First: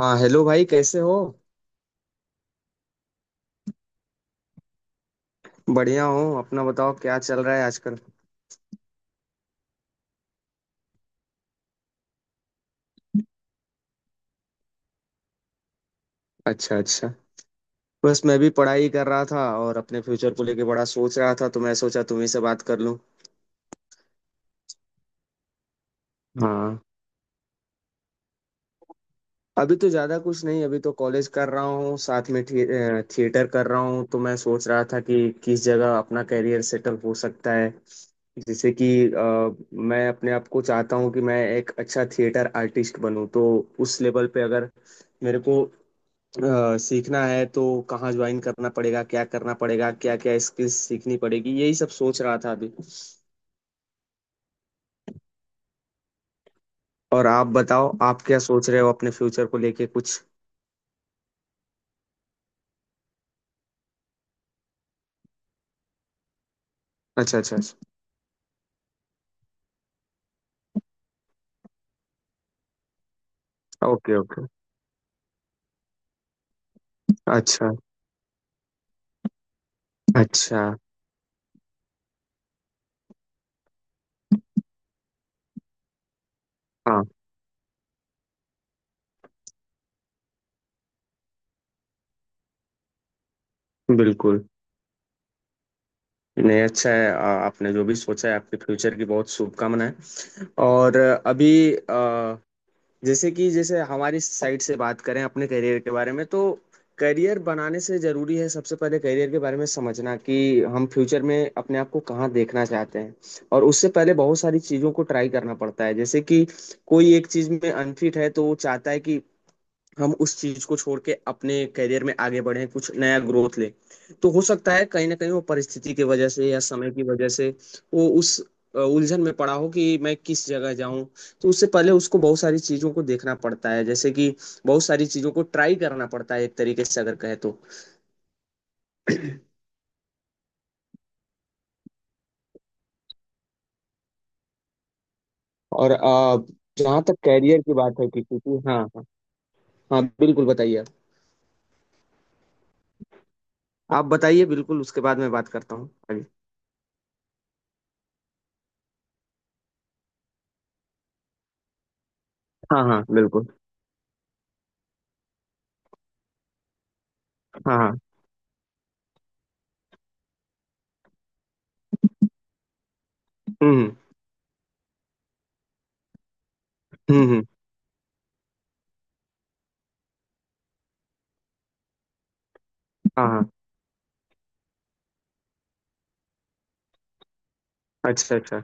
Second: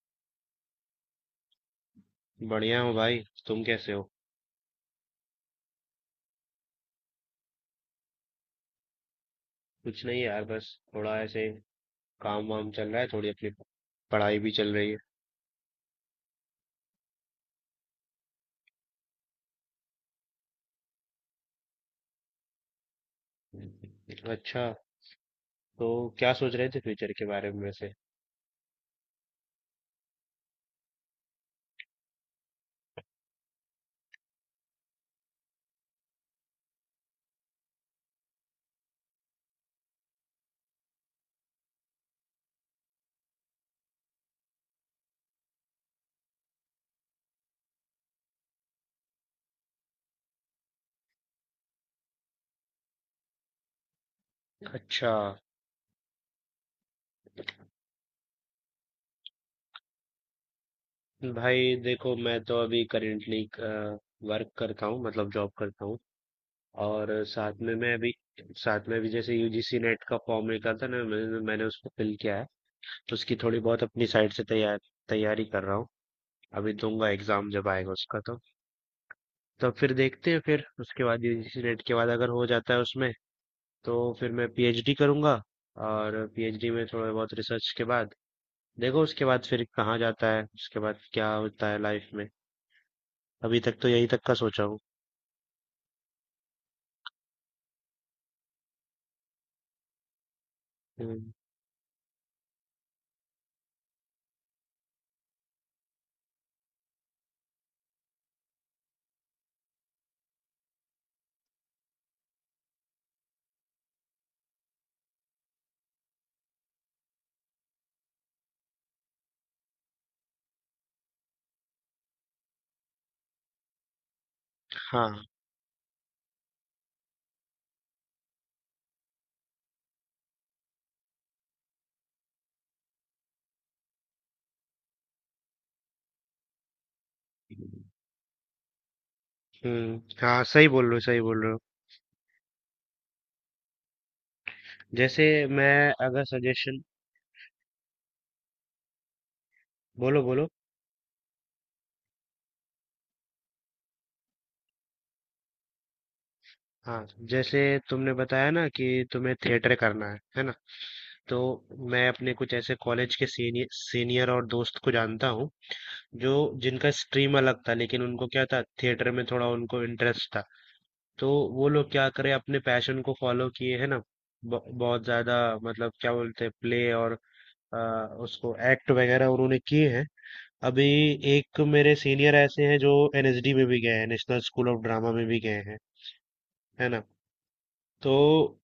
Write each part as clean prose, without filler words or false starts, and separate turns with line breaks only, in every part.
हाँ, हेलो भाई, कैसे हो?
बढ़िया हूँ भाई। तुम कैसे हो?
बढ़िया हो, अपना बताओ, क्या चल रहा है आजकल?
कुछ नहीं यार, बस थोड़ा ऐसे काम वाम चल रहा है, थोड़ी अपनी पढ़ाई भी चल रही है।
अच्छा अच्छा। बस मैं भी पढ़ाई कर रहा था और अपने फ्यूचर को लेके बड़ा सोच रहा था, तो मैं सोचा तुम्ही से बात कर लूं।
अच्छा। तो क्या सोच रहे
हाँ।
थे फ्यूचर के बारे में वैसे?
अभी तो ज़्यादा कुछ नहीं, अभी तो कॉलेज कर रहा हूँ, साथ में थिएटर कर रहा हूँ, तो मैं सोच रहा था कि किस जगह अपना कैरियर सेटल हो सकता है। जैसे कि मैं अपने आप को चाहता हूँ कि मैं एक अच्छा थिएटर आर्टिस्ट बनूं, तो उस लेवल पे अगर मेरे को सीखना है, तो कहाँ ज्वाइन करना पड़ेगा, क्या करना पड़ेगा, क्या क्या स्किल्स सीखनी पड़ेगी, यही सब सोच रहा था अभी।
अच्छा।
और आप बताओ, आप क्या सोच रहे हो अपने फ्यूचर को लेके कुछ?
भाई देखो, मैं तो अभी करेंटली वर्क करता हूँ, मतलब जॉब करता हूँ। और
अच्छा
साथ
अच्छा
में
अच्छा।
मैं अभी साथ में अभी जैसे यूजीसी नेट का फॉर्म निकला था ना, मैंने मैंने उसको फिल किया है। तो उसकी थोड़ी बहुत अपनी
ओके
साइड से
ओके।
तैयारी कर रहा हूँ। अभी दूंगा एग्जाम जब
अच्छा।
आएगा उसका, तो तब फिर देखते हैं।
अच्छा।
फिर उसके बाद यूजीसी नेट के बाद अगर हो जाता है उसमें, तो फिर मैं पीएचडी करूंगा। और पीएचडी में
हाँ।
थोड़ा बहुत रिसर्च के बाद देखो उसके बाद फिर कहाँ जाता है, उसके बाद क्या होता है लाइफ में। अभी तक तो यही तक का
बिल्कुल।
सोचा हूँ।
नहीं, अच्छा है, आपने जो भी सोचा है, आपके फ्यूचर की बहुत शुभकामनाएं। और
हम्म,
अभी, जैसे कि जैसे हमारी साइड से बात करें अपने करियर के बारे में, तो करियर बनाने से जरूरी है सबसे पहले करियर के बारे में समझना कि हम फ्यूचर में अपने आप को कहाँ देखना चाहते हैं। और उससे पहले बहुत सारी चीज़ों को ट्राई करना पड़ता है, जैसे कि कोई एक चीज़ में अनफिट है, तो वो चाहता है कि हम उस चीज को छोड़ के अपने करियर में आगे बढ़े, कुछ नया ग्रोथ ले। तो हो सकता है कहीं ना
हाँ।
कहीं वो परिस्थिति की वजह से या समय की वजह से वो उस उलझन में पड़ा हो कि मैं किस जगह जाऊं। तो उससे पहले उसको बहुत सारी चीजों को देखना पड़ता है, जैसे कि बहुत सारी चीजों को ट्राई करना पड़ता है, एक तरीके से अगर कहे तो।
हम्म, हाँ, सही बोल रहे हो, सही बोल रहे हो। जैसे मैं,
और
अगर सजेशन,
जहाँ तक कैरियर की बात है किसी की, हाँ हाँ। हाँ
बोलो
बिल्कुल,
बोलो।
बताइए आप। आप बताइए बिल्कुल, उसके बाद मैं बात करता हूँ आगे।
हाँ जैसे तुमने बताया ना कि तुम्हें थिएटर करना है ना? तो मैं अपने कुछ ऐसे
हाँ हाँ
कॉलेज के
बिल्कुल।
सीनियर सीनियर और दोस्त को जानता हूँ, जो जिनका स्ट्रीम अलग था
हाँ हाँ।
लेकिन उनको क्या था, थिएटर में थोड़ा उनको इंटरेस्ट था। तो वो लोग क्या करे, अपने पैशन को फॉलो किए, है
हम्म।
ना? बहुत ज्यादा, मतलब क्या बोलते हैं, प्ले और
हम्म।
अ, उसको एक्ट वगैरह उन्होंने किए हैं। अभी एक मेरे सीनियर ऐसे हैं जो
हाँ हाँ।
एनएसडी में भी गए हैं, नेशनल स्कूल ऑफ ड्रामा में भी गए हैं, है ना? तो
अच्छा अच्छा।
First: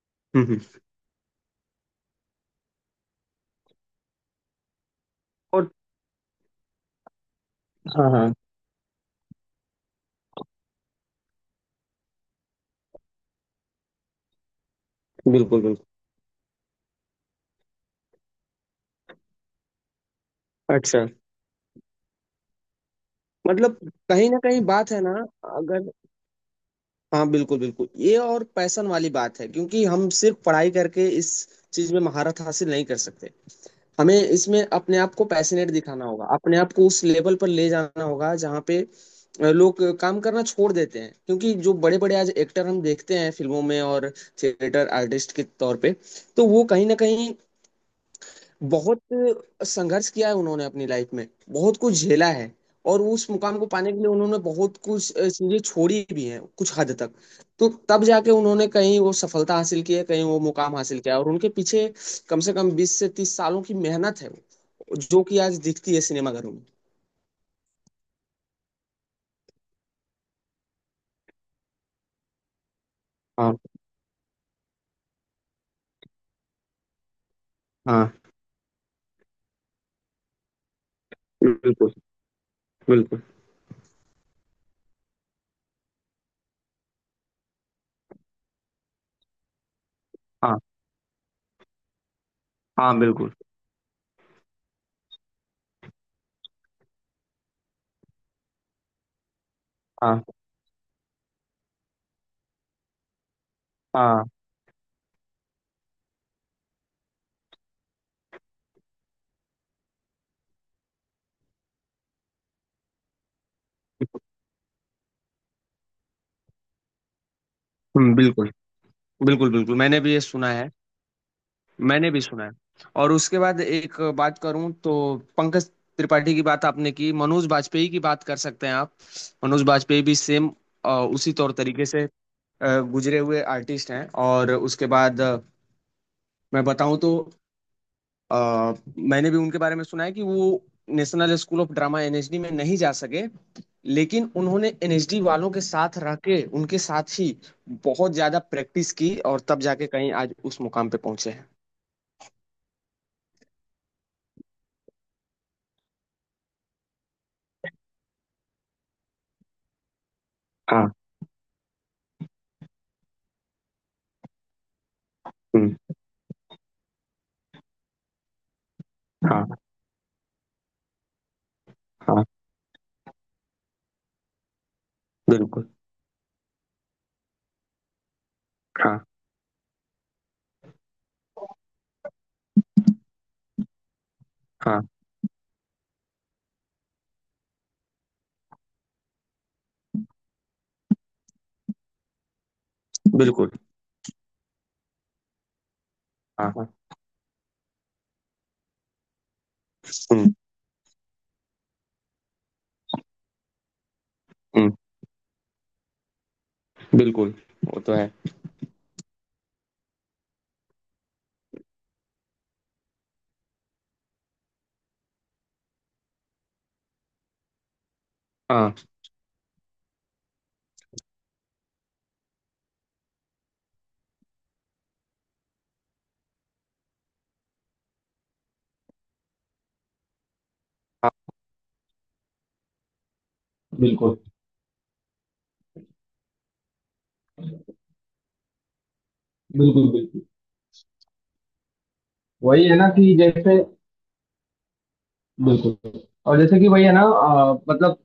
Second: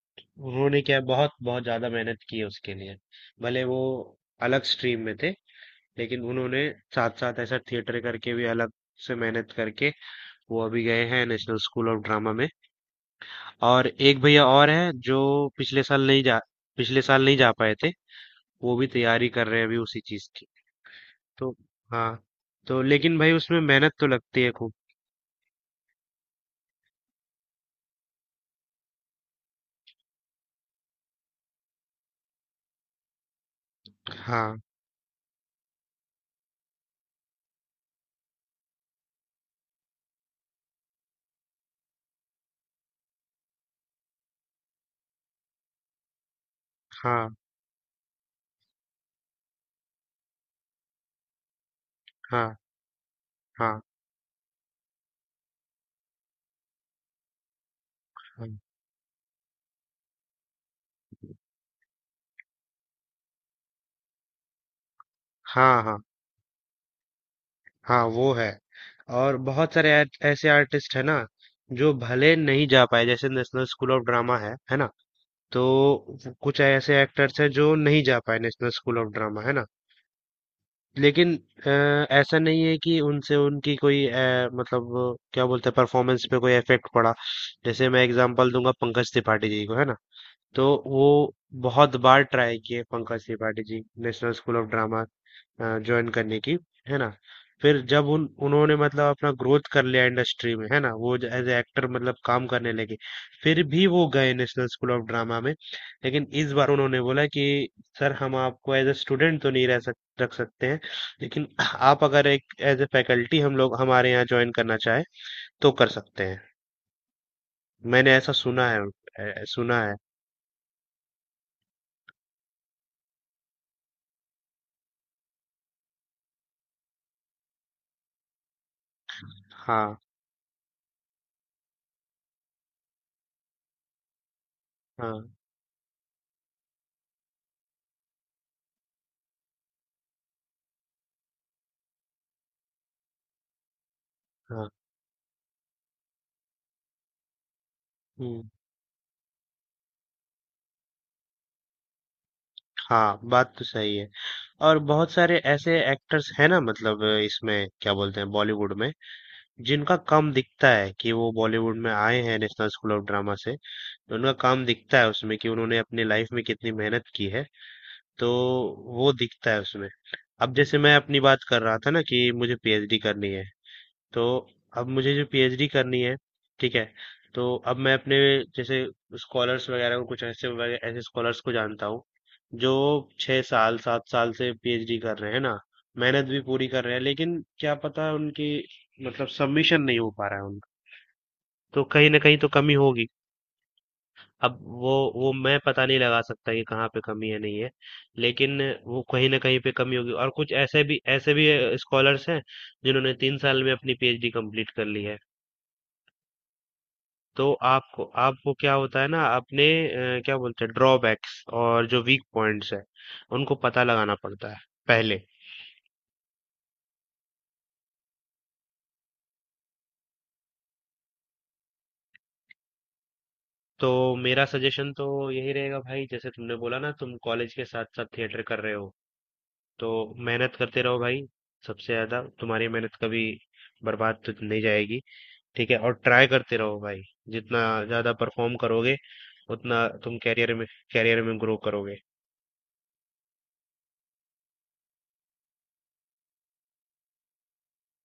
हम्म हम्म।
उन्होंने क्या, बहुत बहुत ज्यादा मेहनत की है उसके लिए। भले वो अलग स्ट्रीम में थे
और।
लेकिन उन्होंने साथ साथ ऐसा थिएटर
हाँ हाँ।
करके भी अलग से मेहनत करके वो अभी गए हैं नेशनल स्कूल ऑफ ड्रामा में। और एक भैया और हैं जो
बिल्कुल बिल्कुल।
पिछले साल नहीं जा पिछले साल नहीं जा पाए थे। वो भी तैयारी कर रहे हैं अभी उसी चीज की।
अच्छा,
तो हाँ। तो लेकिन भाई उसमें
मतलब
मेहनत तो
कहीं ना
लगती है
कहीं
खूब।
बात है ना, अगर। हाँ बिल्कुल बिल्कुल, ये और पैशन वाली बात है, क्योंकि हम सिर्फ पढ़ाई करके इस चीज में महारत हासिल नहीं कर सकते। हमें
हाँ,
इसमें अपने आप को पैशनेट दिखाना होगा, अपने आप को उस लेवल पर ले जाना होगा जहाँ पे लोग काम करना छोड़ देते हैं। क्योंकि जो बड़े बड़े आज एक्टर हम देखते हैं फिल्मों में और थिएटर आर्टिस्ट के तौर पे, तो वो कहीं ना
हाँ,
कहीं बहुत संघर्ष किया है, उन्होंने अपनी लाइफ में बहुत कुछ झेला है।
हाँ,
और उस मुकाम को
हाँ,
पाने के लिए उन्होंने बहुत कुछ चीजें छोड़ी भी हैं कुछ हद तक। तो तब जाके
हाँ,
उन्होंने कहीं वो सफलता हासिल की है, कहीं वो मुकाम हासिल किया है। और उनके पीछे कम से कम बीस से तीस सालों की मेहनत है, वो जो कि आज
हाँ,
दिखती
हाँ,
है सिनेमाघरों में।
हाँ। वो है। और बहुत सारे ऐसे आर्टिस्ट है ना, जो भले नहीं जा पाए, जैसे
हाँ
नेशनल स्कूल ऑफ ड्रामा, है ना? तो कुछ ऐसे एक्टर्स हैं जो नहीं
हाँ।
जा पाए नेशनल स्कूल ऑफ ड्रामा, है ना? लेकिन अ,
बिल्कुल
ऐसा नहीं है कि
बिल्कुल।
उनसे उनकी कोई, मतलब क्या बोलते हैं, परफॉर्मेंस पे कोई इफेक्ट पड़ा। जैसे मैं एग्जांपल दूंगा पंकज त्रिपाठी जी को, है ना?
हाँ
तो वो बहुत बार ट्राई किए
हाँ।
पंकज
बिल्कुल।
Tripathi ji national school of drama join करने की, है ना? फिर जब उन उन्होंने मतलब अपना ग्रोथ कर लिया
हाँ
इंडस्ट्री में, है ना, वो एज एक्टर मतलब काम करने लगे। फिर भी वो
हाँ।
गए नेशनल स्कूल ऑफ ड्रामा में। लेकिन इस बार उन्होंने बोला कि सर हम आपको एज ए स्टूडेंट तो नहीं रह सक रख सकते हैं, लेकिन आप अगर एक एज ए फैकल्टी हम लोग हमारे यहाँ ज्वाइन करना चाहे तो कर सकते हैं। मैंने ऐसा
बिल्कुल।
सुना है,
बिल्कुल बिल्कुल,
सुना है।
मैंने भी ये सुना है। मैंने भी सुना है। और उसके बाद एक बात करूं तो, पंकज त्रिपाठी की बात आपने की, मनोज बाजपेयी की बात कर सकते हैं आप। मनोज
हाँ,
बाजपेयी भी सेम उसी तौर तरीके से गुजरे हुए आर्टिस्ट हैं। और उसके बाद
हाँ,
मैं बताऊं तो, अ, मैंने भी उनके बारे में सुना है कि वो national school of drama, NSD में नहीं जा सके। लेकिन उन्होंने
हाँ,
एनएसडी वालों के साथ रह के, उनके साथ ही बहुत ज्यादा
हम्म।
प्रैक्टिस की, और तब जाके कहीं आज उस मुकाम पे पहुंचे हैं।
हाँ, बात तो सही है। और बहुत सारे ऐसे एक्टर्स हैं ना, मतलब इसमें क्या बोलते हैं, बॉलीवुड में, जिनका काम दिखता है
हाँ।
कि वो बॉलीवुड में आए हैं नेशनल स्कूल ऑफ ड्रामा से। तो उनका काम दिखता है उसमें कि उन्होंने
हम्म,
अपनी लाइफ में कितनी मेहनत की है। तो वो दिखता
हाँ।
है उसमें। अब जैसे मैं अपनी बात कर रहा था ना कि
हाँ
मुझे पीएचडी करनी है, तो अब मुझे जो पीएचडी
बिल्कुल,
करनी है ठीक है, तो अब मैं अपने जैसे
हाँ,
स्कॉलर्स वगैरह को, कुछ ऐसे ऐसे स्कॉलर्स को जानता हूँ जो 6 साल 7 साल से
हाँ,
पीएचडी कर रहे हैं ना। मेहनत भी पूरी कर रहे हैं लेकिन क्या पता उनकी, मतलब सबमिशन नहीं हो पा रहा है उनका। तो कहीं ना कहीं तो कमी होगी।
बिल्कुल,
अब वो वो मैं पता नहीं लगा सकता
हाँ,
कि
हाँ।
कहाँ पे कमी है, नहीं है, लेकिन वो कहीं ना कहीं पे कमी होगी।
हुँ,
और कुछ ऐसे भी स्कॉलर्स हैं जिन्होंने 3 साल में अपनी पीएचडी कंप्लीट
हुँ,
कर ली है।
बिल्कुल,
तो
वो तो
आपको
है।
आपको क्या होता है ना, अपने क्या बोलते हैं ड्रॉबैक्स और जो वीक पॉइंट्स है, उनको पता लगाना पड़ता है पहले।
हाँ,
तो मेरा सजेशन तो यही रहेगा भाई, जैसे तुमने बोला ना तुम कॉलेज के साथ साथ थिएटर कर रहे हो, तो मेहनत करते रहो भाई।
हाँ।
सबसे ज्यादा तुम्हारी मेहनत कभी
बिल्कुल,
बर्बाद तो नहीं जाएगी, ठीक है? और ट्राई करते रहो भाई। जितना ज्यादा परफॉर्म करोगे उतना
बिल्कुल,
तुम
बिल्कुल।
कैरियर में ग्रो करोगे।
वही है ना कि जैसे। बिल्कुल। और जैसे कि वही है ना, मतलब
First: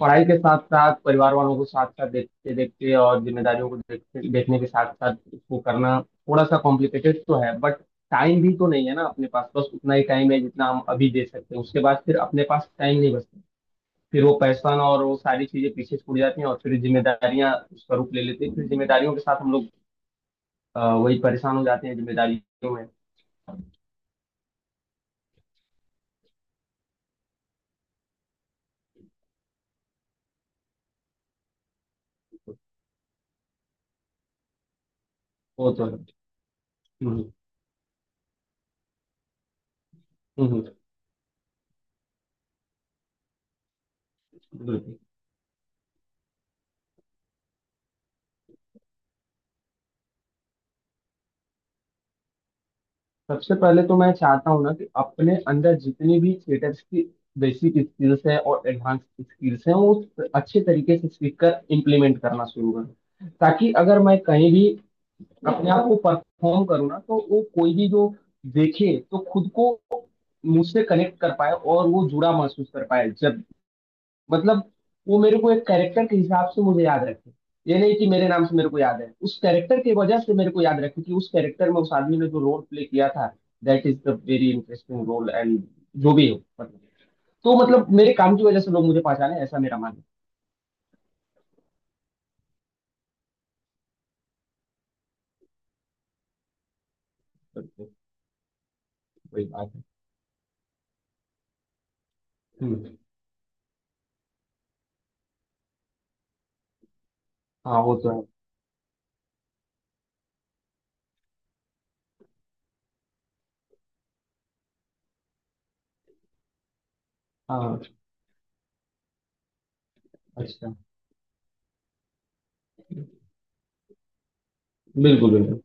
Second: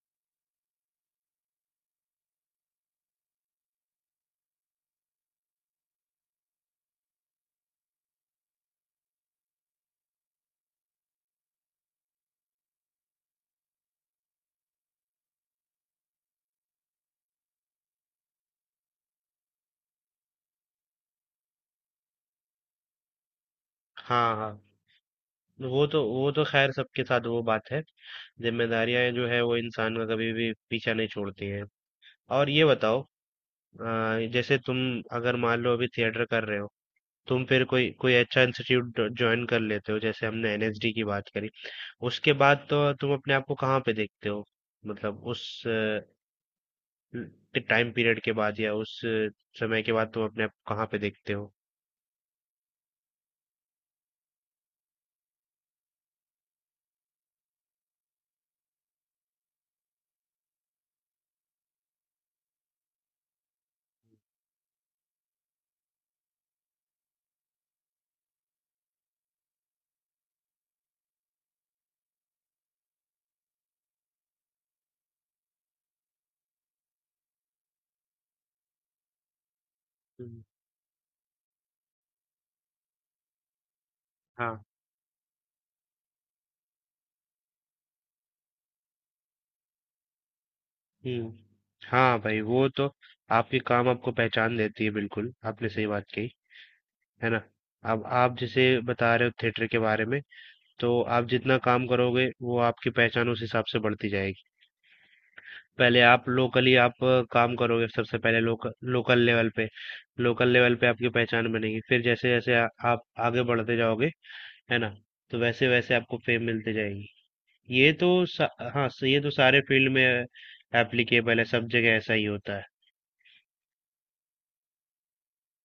पढ़ाई के साथ-साथ, परिवार वालों को साथ-साथ देखते-देखते, और ज़िम्मेदारियों को देखते देखने के साथ-साथ उसको करना थोड़ा-सा कॉम्प्लिकेटेड तो है, बट टाइम भी तो नहीं है ना अपने पास। बस उतना ही टाइम है जितना हम अभी दे सकते हैं, उसके बाद फिर अपने पास टाइम नहीं बचता। फिर वो पैसा ना, और वो सारी चीजें पीछे छूट जाती हैं, और फिर जिम्मेदारियां उसका रूप ले लेती हैं। फिर जिम्मेदारियों के साथ हम लोग वही परेशान हो जाते हैं जिम्मेदारियों में।
हाँ, हाँ। वो तो खैर सबके साथ वो बात है। जिम्मेदारियां जो है वो इंसान का कभी भी पीछा नहीं छोड़ती हैं। और ये बताओ, जैसे तुम, अगर मान
वो
लो
तो
अभी
है।
थिएटर कर रहे हो,
हम्म
तुम फिर कोई कोई अच्छा इंस्टीट्यूट ज्वाइन कर लेते हो, जैसे
हम्म।
हमने एनएसडी की बात करी, उसके बाद तो तुम अपने आप को कहाँ पे देखते हो?
बिल्कुल।
मतलब उस टाइम पीरियड के बाद, या उस समय के बाद तुम अपने आप को कहाँ पे देखते हो?
सबसे पहले तो मैं चाहता हूँ ना कि अपने अंदर जितनी भी थिएटर की बेसिक स्किल्स है और एडवांस स्किल्स हैं, वो अच्छे तरीके से सीख कर इम्प्लीमेंट करना शुरू करूँ, ताकि अगर मैं कहीं भी अपने आप को परफॉर्म करो ना, तो वो कोई भी जो देखे, तो खुद को मुझसे कनेक्ट कर पाए और वो जुड़ा महसूस कर पाए जब, मतलब वो मेरे को एक कैरेक्टर के हिसाब से मुझे याद रखे। ये नहीं कि मेरे नाम से मेरे को याद है, उस कैरेक्टर की वजह से
हम्म,
मेरे को याद रखे कि उस कैरेक्टर में उस आदमी ने जो रोल प्ले किया था, दैट इज द वेरी
हाँ,
इंटरेस्टिंग रोल एंड जो भी हो, मतलब, तो मतलब मेरे काम की वजह से लोग मुझे पहचाने, ऐसा मेरा मानना
हुँ। हाँ भाई, वो तो आपके काम आपको पहचान देती है, बिल्कुल। आपने सही बात कही, है ना?
है। तो
अब आप जैसे बता रहे हो
वही
थिएटर
बात
के
है।
बारे में, तो आप जितना काम करोगे वो आपकी
हम्म।
पहचान उस हिसाब से बढ़ती जाएगी। पहले आप लोकली आप काम
हाँ,
करोगे,
वो तो
सबसे
है।
पहले लोकल लोकल लेवल पे आपकी पहचान बनेगी। फिर जैसे-जैसे आप आगे बढ़ते जाओगे, है ना? तो वैसे-वैसे आपको फेम मिलती जाएगी।
हाँ।
ये तो सा, हाँ, ये तो सारे फील्ड में
अच्छा।
एप्लीकेबल है, सब जगह ऐसा ही होता है।
बिल्कुल बिल्कुल।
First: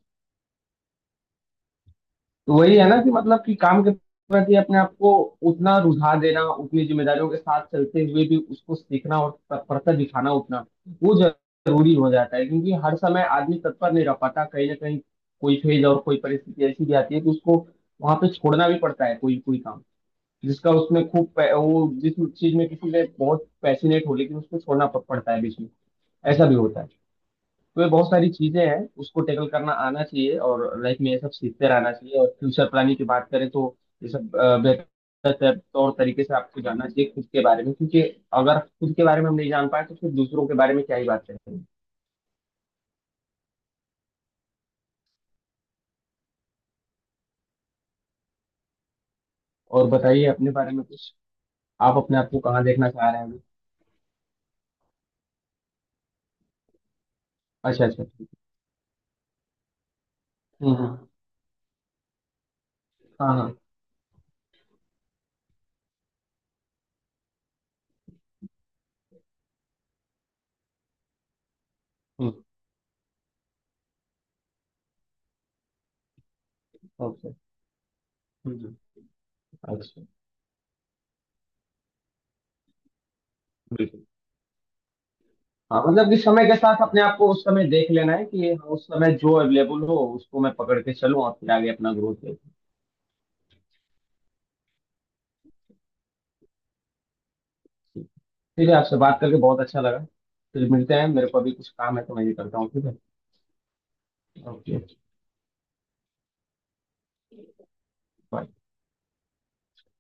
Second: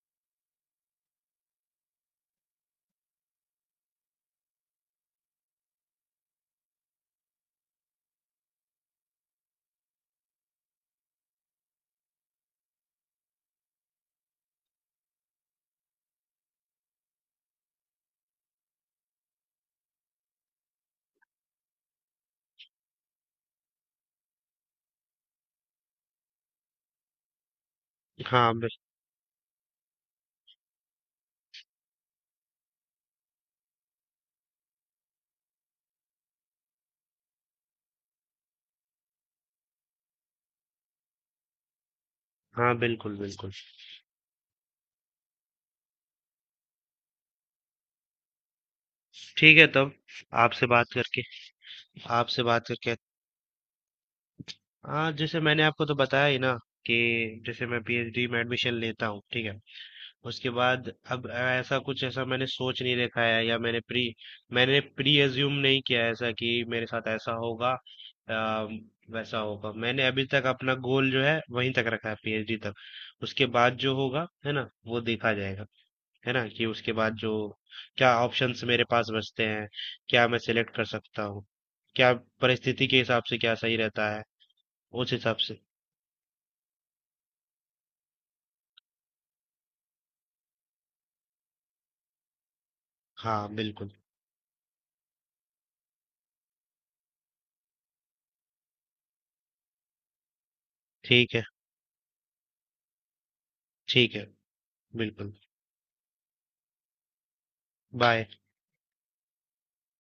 तो वही है ना कि मतलब कि काम के प्रति अपने आप को उतना रुझा देना, उतनी जिम्मेदारियों के साथ चलते हुए भी उसको सीखना और तत्परता दिखाना उतना, वो जरूरी हो जाता है। क्योंकि हर समय आदमी तत्पर नहीं रह पाता, कहीं ना कहीं कोई फेज और कोई परिस्थिति ऐसी भी आती है कि उसको वहां पे छोड़ना भी पड़ता है, कोई कोई काम जिसका उसमें खूब वो जिस चीज में किसी ने बहुत पैशनेट हो, लेकिन उसको छोड़ना पड़ता है बीच में। ऐसा भी होता है। तो ये बहुत सारी
हाँ,
चीजें हैं, उसको टैकल करना आना चाहिए, और लाइफ में ये सब सीखते रहना चाहिए। और फ्यूचर प्लानिंग की बात करें, तो ये सब बेहतर तौर तरीके से आपको जानना चाहिए खुद के बारे में। क्योंकि अगर खुद के बारे में हम नहीं जान पाए, तो फिर दूसरों के बारे में क्या ही बात करेंगे।
हाँ, बिल्कुल, बिल्कुल। ठीक है,
और
तब
बताइए अपने
आपसे
बारे में
बात
कुछ,
करके
आप अपने आप को
आपसे
कहाँ
बात
देखना
करके
चाह रहे हैं अभी?
हाँ जैसे मैंने आपको तो बताया ही ना कि जैसे मैं
अच्छा अच्छा,
पीएचडी
ठीक
में एडमिशन लेता हूँ, ठीक है, उसके
है।
बाद
हम्म।
अब ऐसा कुछ ऐसा मैंने सोच नहीं रखा
हाँ
है,
हाँ।
या मैंने प्री एज्यूम नहीं किया है, ऐसा कि मेरे साथ ऐसा होगा या वैसा होगा। मैंने अभी तक अपना गोल जो है वहीं तक रखा है,
हम्म।
पीएचडी तक। उसके बाद जो होगा है ना वो देखा जाएगा, है ना, कि उसके बाद जो
ओके।
क्या ऑप्शंस
हम्म।
मेरे पास बचते हैं,
अच्छा।
क्या मैं सिलेक्ट कर सकता हूँ, क्या परिस्थिति के हिसाब से क्या सही
बिल्कुल।
रहता है, उस हिसाब से।
हाँ, मतलब कि समय के साथ अपने आप को उस समय देख लेना है कि हाँ, उस समय जो अवेलेबल हो उसको मैं पकड़ के चलूँ और फिर आगे अपना ग्रोथ।
हाँ बिल्कुल।
ठीक है। ठीक है, आपसे बात करके बहुत अच्छा लगा। फिर मिलते हैं, मेरे
ठीक
को
है,
अभी कुछ काम है तो मैं ये करता हूँ। ठीक है।
ठीक है।
ओके।
बिल्कुल। बाय।
बाय।